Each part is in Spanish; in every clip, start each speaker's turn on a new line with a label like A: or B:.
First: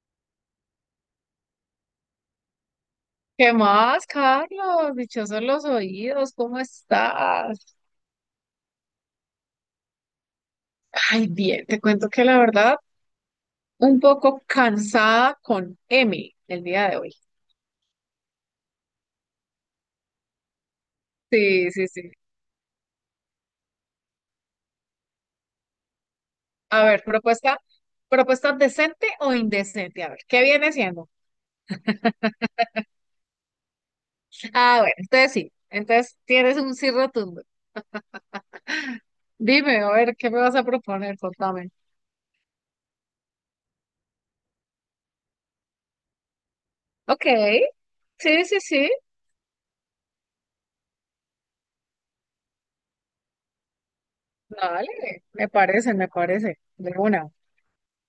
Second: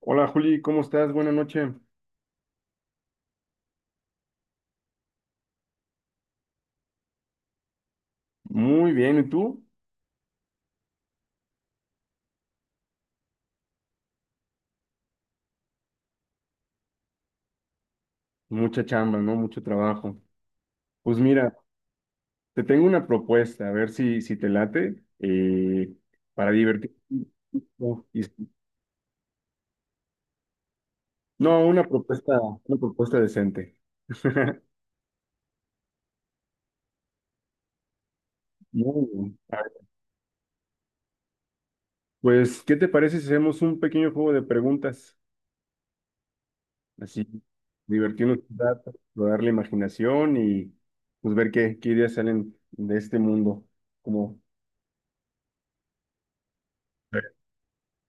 A: Hola Juli, ¿cómo estás? Buenas noches.
B: ¿Qué más, Carlos? Dichosos los oídos, ¿cómo estás?
A: Muy bien, ¿y tú?
B: Ay, bien, te cuento que la verdad, un poco cansada con M el día de hoy.
A: Mucha chamba, ¿no? Mucho trabajo. Pues mira,
B: Sí, sí, sí.
A: te tengo una propuesta, a ver si te late, para
B: A
A: divertir.
B: ver, propuesta,
A: No, y-
B: propuesta decente o indecente. A ver, ¿qué viene siendo?
A: no, una propuesta decente.
B: Ah, bueno, entonces sí, entonces tienes un sí rotundo.
A: Muy bien. A ver,
B: Dime, a ver, ¿qué me vas a proponer? Contame.
A: pues, ¿qué te parece si hacemos un pequeño juego de preguntas?
B: Ok,
A: Así, divertirnos
B: sí,
A: un
B: sí, sí.
A: rato, rodar la imaginación y pues ver qué ideas salen de este mundo. Como
B: Dale, me parece, me parece. De una.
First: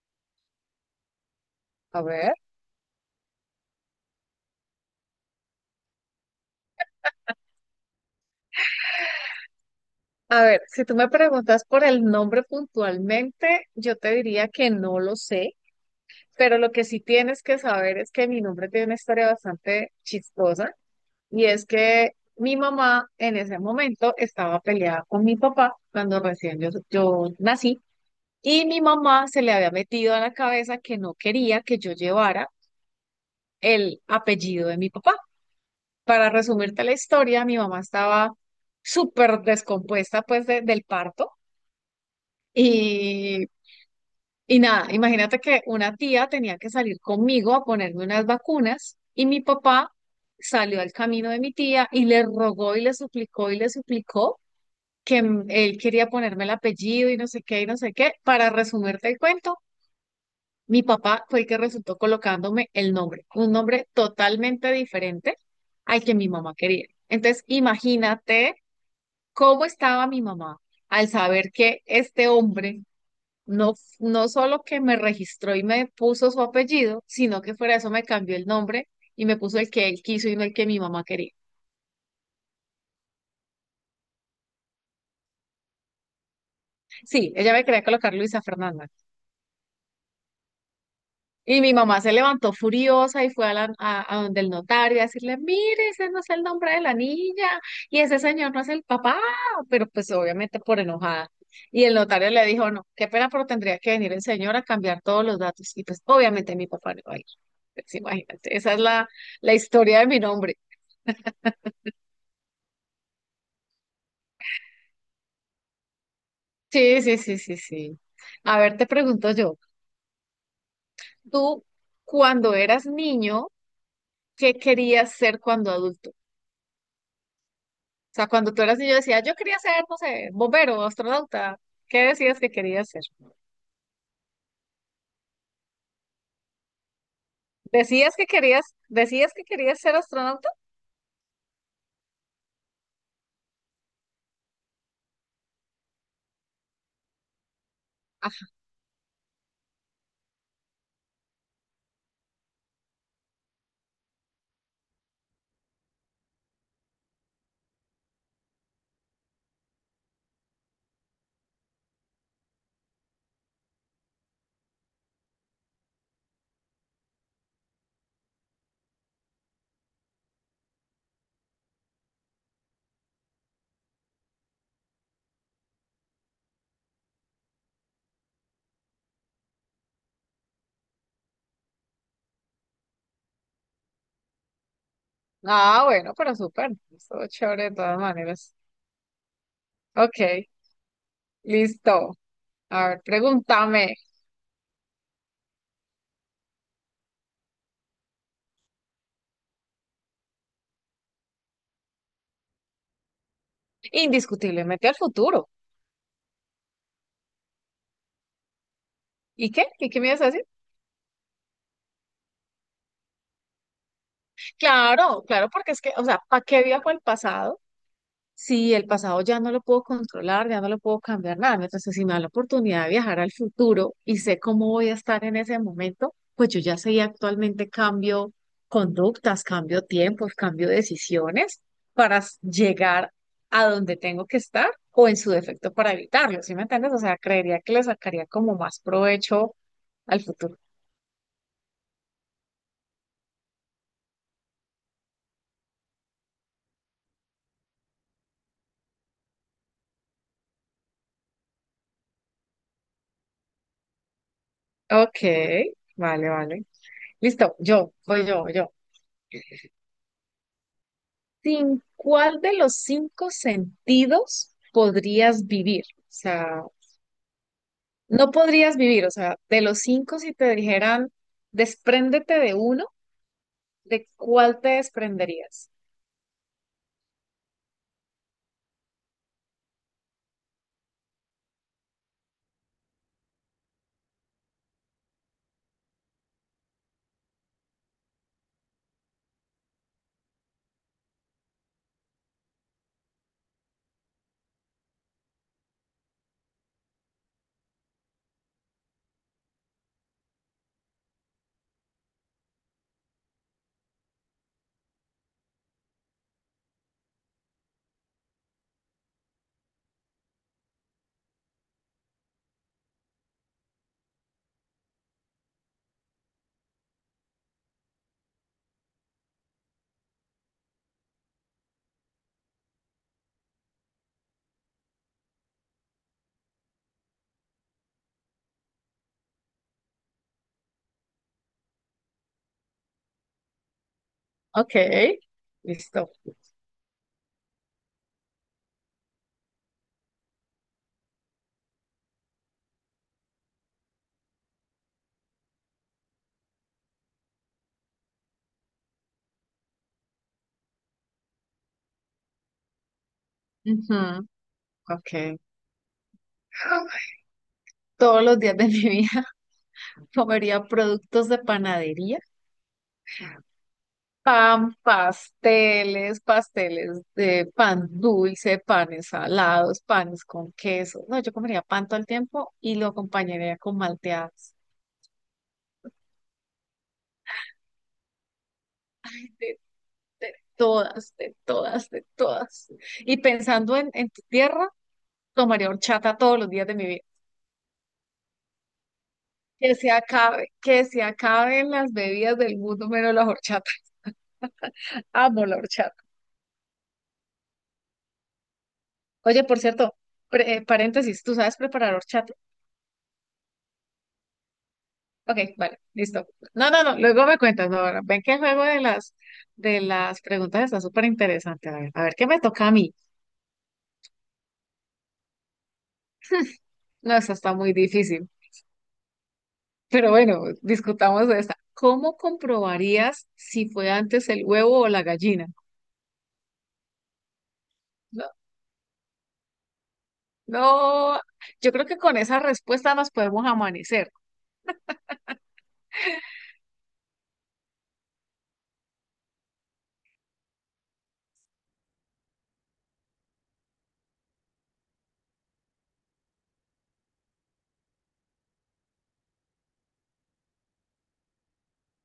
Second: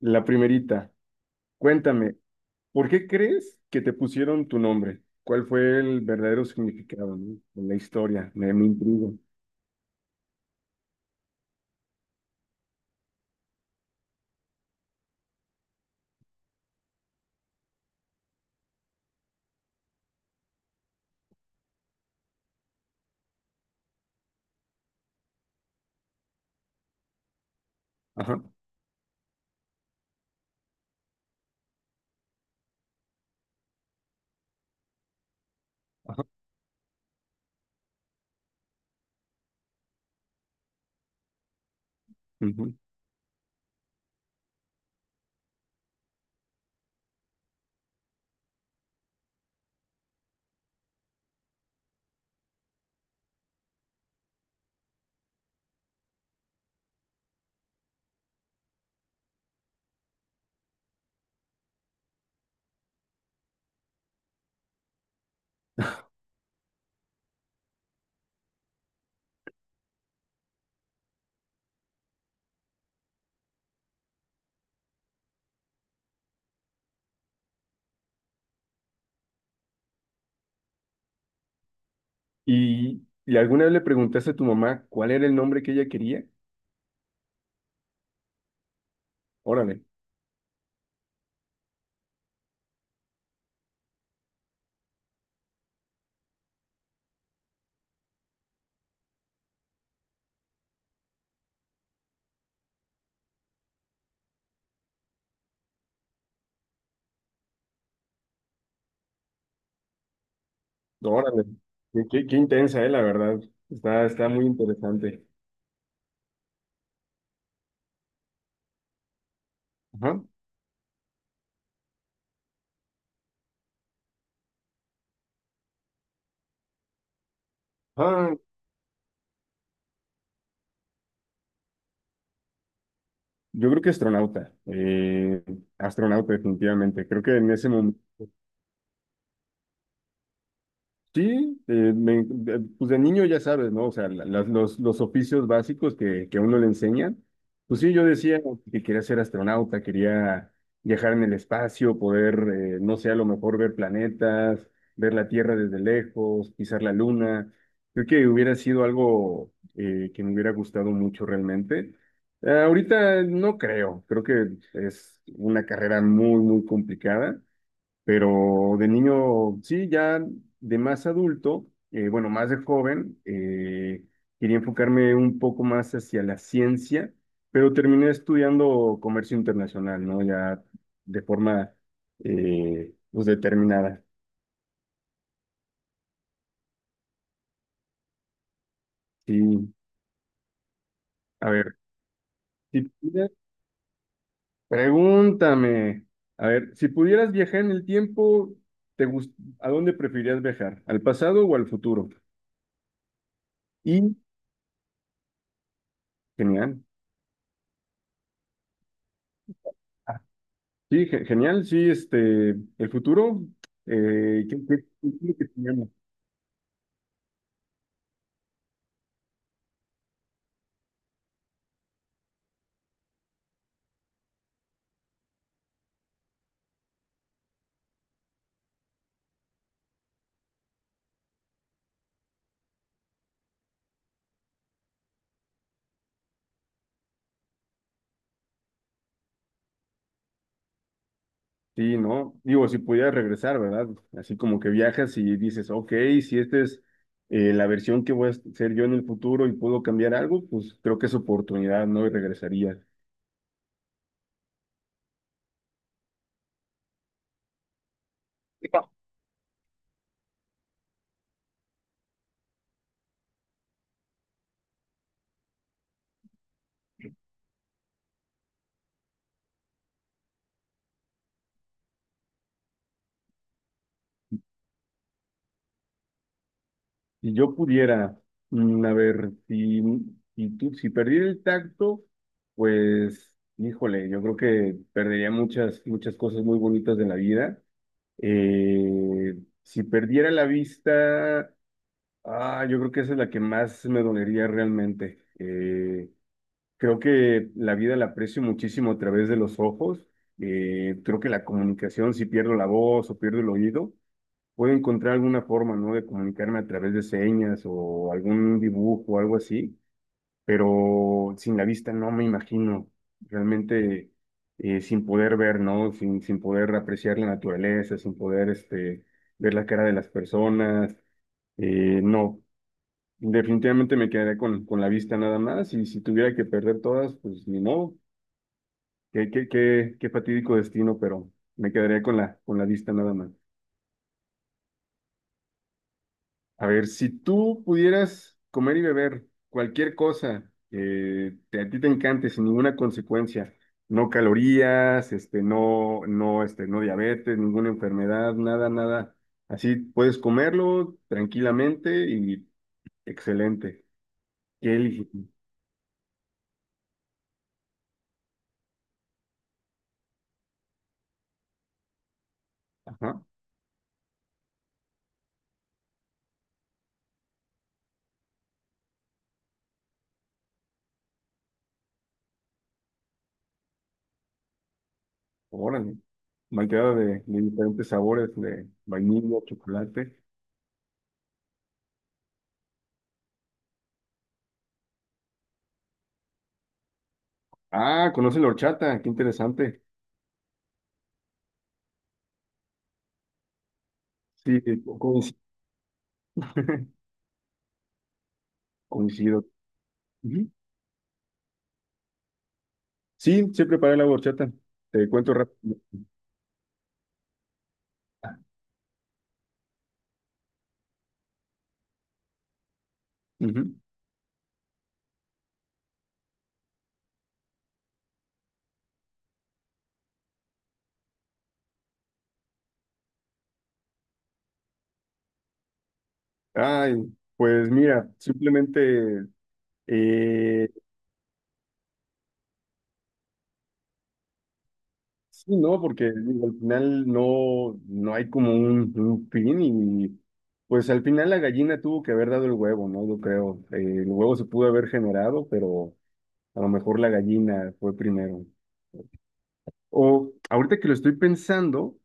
A: la primerita.
B: A
A: Cuéntame,
B: ver.
A: ¿por qué crees que te pusieron tu nombre? ¿Cuál fue el verdadero significado, no? En la historia, me intriga.
B: A ver, si tú me preguntas por el nombre puntualmente, yo te diría que no lo sé, pero lo que sí tienes que saber es que mi nombre tiene una historia bastante chistosa y es que mi mamá en ese momento estaba peleada con mi papá cuando recién yo nací
A: Ajá,
B: y mi mamá se le había metido a la cabeza que no quería que yo llevara el apellido de mi papá.
A: ajá.
B: Para resumirte la historia, mi mamá estaba súper descompuesta pues del parto.
A: Ujú.
B: Y Y nada, imagínate que una tía tenía que salir conmigo a ponerme unas vacunas y mi papá salió al camino de mi tía y le rogó y le suplicó que él quería ponerme el apellido y no sé qué y no sé qué. Para resumirte el cuento, mi papá fue el que resultó colocándome el nombre, un nombre totalmente diferente al que mi mamá quería. Entonces, imagínate cómo estaba mi mamá al saber que este hombre no, no solo que me registró y me puso su apellido, sino que fuera de eso me cambió el nombre y me puso el que él quiso y no el que mi mamá quería.
A: Y alguna vez le preguntaste a tu mamá cuál era el nombre que ella quería?
B: Sí, ella me quería colocar Luisa Fernanda.
A: Órale,
B: Y mi mamá se levantó furiosa y fue a donde el notario a decirle, mire, ese no es el nombre de la niña y ese señor no es el papá, pero pues obviamente por enojada. Y el notario le dijo, no, qué pena, pero tendría que venir el señor a cambiar todos los datos. Y pues obviamente mi papá no va a ir. Pues imagínate, esa es la historia de mi nombre.
A: órale. Qué intensa, la verdad. Está, está muy interesante.
B: Sí, sí, sí, sí, sí. A ver, te pregunto yo,
A: Ajá.
B: tú cuando eras niño, ¿qué querías ser cuando adulto? O sea,
A: Ah,
B: cuando tú eras niño decías, yo quería ser, no sé, bombero, astronauta. ¿Qué decías que querías ser?
A: yo creo que astronauta. Astronauta, definitivamente. Creo que en ese momento.
B: ¿Decías que querías ser astronauta?
A: Sí, pues de niño ya sabes, ¿no? O sea, los oficios básicos que a uno le enseñan. Pues sí, yo decía
B: Ajá.
A: que quería ser astronauta, quería viajar en el espacio, poder, no sé, a lo mejor ver planetas, ver la Tierra desde lejos, pisar la Luna. Creo que hubiera sido algo que me hubiera gustado mucho realmente. Ahorita no creo, creo que es una carrera muy, muy complicada. Pero de niño, sí, ya de más adulto, bueno, más de joven, quería enfocarme un poco más hacia la ciencia, pero terminé estudiando comercio internacional, ¿no? Ya de forma, pues determinada.
B: Ah, bueno, pero súper. Estuvo chévere de todas maneras.
A: Sí,
B: Ok,
A: a ver,
B: listo.
A: si
B: A ver,
A: pudieras-
B: pregúntame.
A: pregúntame, a ver, si pudieras viajar en el tiempo, te gust- ¿a dónde preferirías viajar? ¿Al pasado o al futuro? Y,
B: Indiscutiblemente al futuro.
A: genial.
B: ¿Y qué? ¿Y qué me ibas a decir?
A: Sí, genial, sí, este, el futuro, ¿qué es
B: Claro,
A: lo que
B: claro, porque es
A: tenemos?
B: que, o sea, ¿para qué viajo al pasado? Sí, el pasado ya no lo puedo controlar, ya no lo puedo cambiar nada. Mientras que si me da la oportunidad de viajar al futuro y sé cómo voy a estar en ese momento, pues yo ya sé y actualmente cambio conductas, cambio tiempos, cambio decisiones para llegar a donde tengo que estar o en su defecto para evitarlo, ¿sí me entiendes? O sea, creería que le sacaría como más provecho al futuro.
A: Sí, ¿no? Digo, si pudiera regresar, ¿verdad? Así como que viajas y dices, ok, si esta es la versión que voy a ser yo en el futuro y puedo cambiar algo, pues creo que es oportunidad, ¿no? Y regresaría.
B: Ok, vale, vale. Listo, voy yo. ¿Sin cuál de los cinco sentidos podrías vivir? O sea, no podrías vivir, o sea, de los cinco si te dijeran, despréndete de uno, ¿de cuál te desprenderías?
A: Si yo pudiera, mm, a ver, si perdiera el tacto, pues, híjole, yo creo que perdería muchas, muchas cosas muy bonitas de la vida. Eh, si perdiera la vista, ah, yo creo que esa es la que más me dolería realmente. Creo que la vida la aprecio muchísimo a través de los ojos. Creo que la comunicación, si pierdo la voz o pierdo el oído, puedo encontrar alguna forma, ¿no? De comunicarme a través de señas o algún dibujo o algo así, pero sin la vista no me imagino, realmente, sin poder ver, ¿no? Sin poder apreciar la naturaleza, sin poder ver la cara de las personas, no, definitivamente me quedaré con la vista nada más, y si tuviera que perder todas, pues ni modo, qué fatídico destino, pero me quedaría con la vista nada más.
B: Ok, listo.
A: A ver, si tú pudieras comer y beber cualquier cosa a ti te encante sin ninguna consecuencia, no calorías, no diabetes, ninguna enfermedad, nada, nada, así puedes comerlo tranquilamente y excelente.
B: Ujú,
A: ¿Qué eliges?
B: ok. Todos los días de mi vida comería productos de panadería.
A: Ajá,
B: Pan, pasteles, pasteles de pan dulce, panes salados, panes con queso. No, yo comería pan todo el tiempo y lo acompañaría con malteadas.
A: órale. Malteada de diferentes sabores, de vainilla,
B: De,
A: chocolate.
B: de todas, de todas, de todas. Y pensando en tu tierra, tomaría horchata todos los días de mi vida.
A: Ah, conoce la horchata, qué
B: Que
A: interesante.
B: se acabe, que se acaben las bebidas del mundo menos la horchata.
A: Sí, coincido.
B: Amo la horchata. Oye,
A: Coincido.
B: por cierto, paréntesis, ¿tú sabes preparar horchata?
A: Sí, sí preparé la horchata. Te cuento
B: Ok,
A: rápido.
B: vale, listo. No, no, no, luego me cuentas, no, ahora, ven que el juego de de las preguntas está súper interesante. A ver, ¿qué me toca a mí?
A: Ujú.
B: No, esta está muy difícil, pero bueno, discutamos de esta. ¿Cómo comprobarías si fue antes el huevo o la gallina?
A: Ay, pues mira,
B: No,
A: simplemente eh,
B: no, yo creo que con esa respuesta nos podemos amanecer.
A: sí, ¿no? Porque digo, al final no, no hay como un fin, y pues al final la gallina tuvo que haber dado el huevo, ¿no? Yo creo. El huevo se pudo haber generado, pero a lo mejor la gallina fue primero. O ahorita que lo estoy pensando,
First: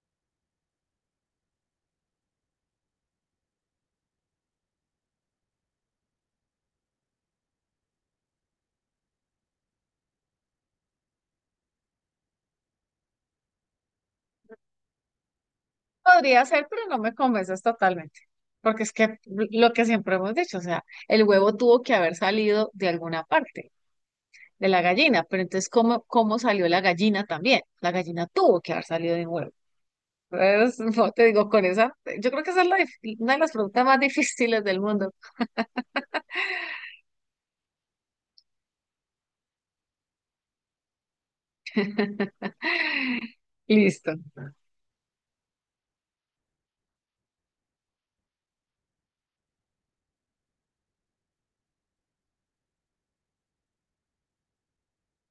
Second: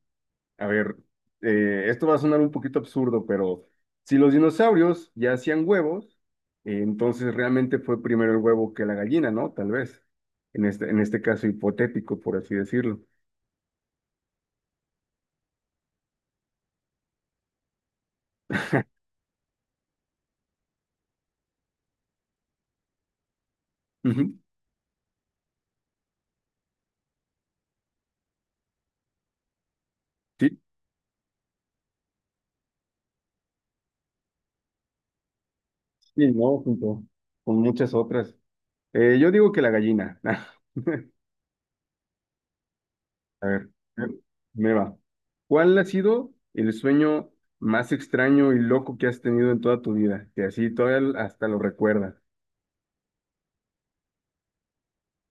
A: a ver, esto va a sonar un poquito absurdo, pero si los dinosaurios ya hacían huevos, entonces realmente fue primero el huevo que la gallina, ¿no? Tal vez. En este caso hipotético, por así decirlo.
B: Podría ser, pero no me convences totalmente, porque es que lo que siempre hemos dicho, o sea, el huevo tuvo que haber salido de alguna parte.
A: Ujú.
B: De la gallina, pero entonces, ¿cómo, cómo salió la gallina también? La gallina tuvo que haber salido de un huevo.
A: Sí,
B: Entonces, no te digo, con esa, yo creo que esa es una de las preguntas más difíciles del mundo.
A: sí, no, junto con muchas otras. Yo digo que la gallina. A ver,
B: Listo.
A: me va. ¿Cuál ha sido el sueño más extraño y loco que has tenido en toda tu vida? Que así todavía hasta lo recuerdas.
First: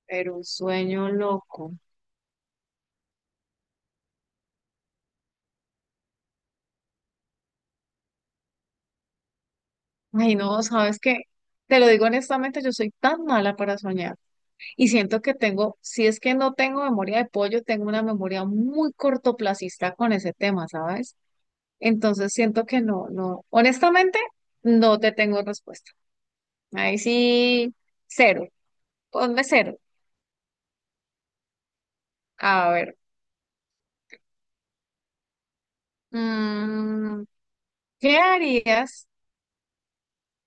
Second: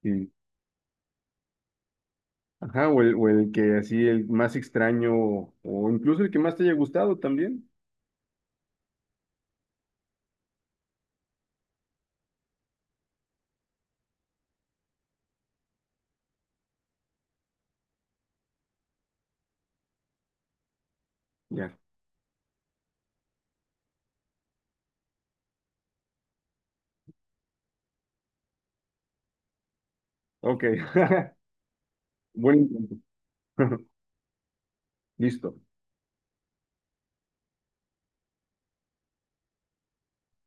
A: Y
B: Pero un sueño loco.
A: Ajá, o el que así, el más extraño, o incluso el que más te haya gustado también.
B: Ay, no, ¿sabes qué? Te lo digo honestamente, yo soy tan mala para soñar y siento que tengo, si es que no tengo memoria de pollo, tengo una memoria muy cortoplacista con ese tema, ¿sabes?
A: Ya,
B: Entonces siento que no, no, honestamente, no te tengo respuesta. Ahí sí, cero. Ponme cero.
A: ok. Buen
B: A
A: intento.
B: ver.
A: Listo.
B: mm, ¿Qué harías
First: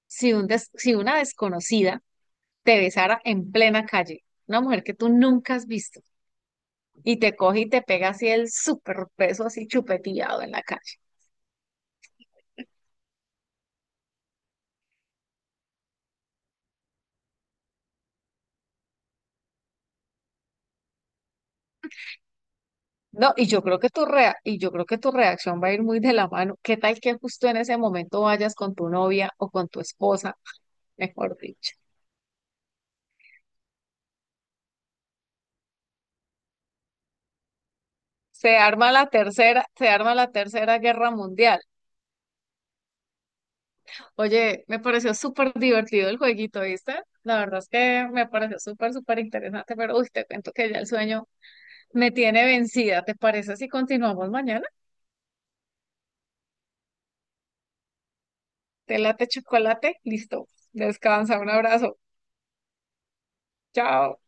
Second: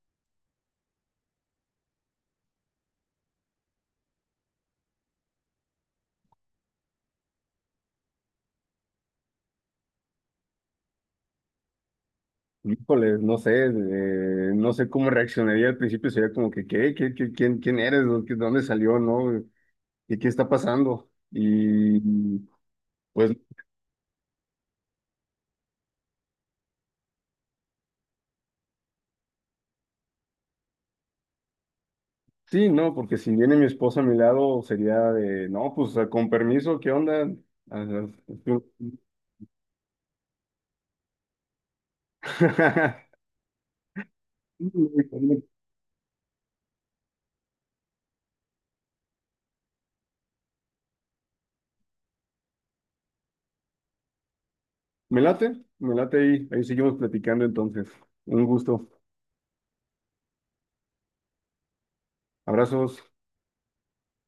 B: si una desconocida te besara en plena calle? Una mujer que tú nunca has visto y te coge y te pega así el súper beso así chupeteado en la calle.
A: Híjole, no sé, no sé cómo reaccionaría al principio, sería como que, ¿qué? ¿ quién, quién eres? ¿Dónde salió? ¿No? ¿Y qué está pasando?
B: No,
A: Pues
B: y yo creo que tu reacción va a ir muy de la mano. ¿Qué tal que justo en ese momento vayas con tu novia o con tu esposa, mejor dicho?
A: sí, no, porque si viene mi esposa a mi lado, sería de, no, pues con permiso, ¿qué onda? Ah,
B: Se arma la tercera, se arma la tercera guerra mundial. Oye, me pareció súper divertido el jueguito, ¿viste? La verdad es que me pareció súper, súper interesante, pero uy, te cuento que ya el sueño me tiene vencida. ¿Te parece si continuamos mañana?
A: Me late, me late ahí. Ahí seguimos platicando entonces. Un gusto.
B: Te late chocolate, listo. Descansa, un abrazo.
A: Abrazos.
B: Chao.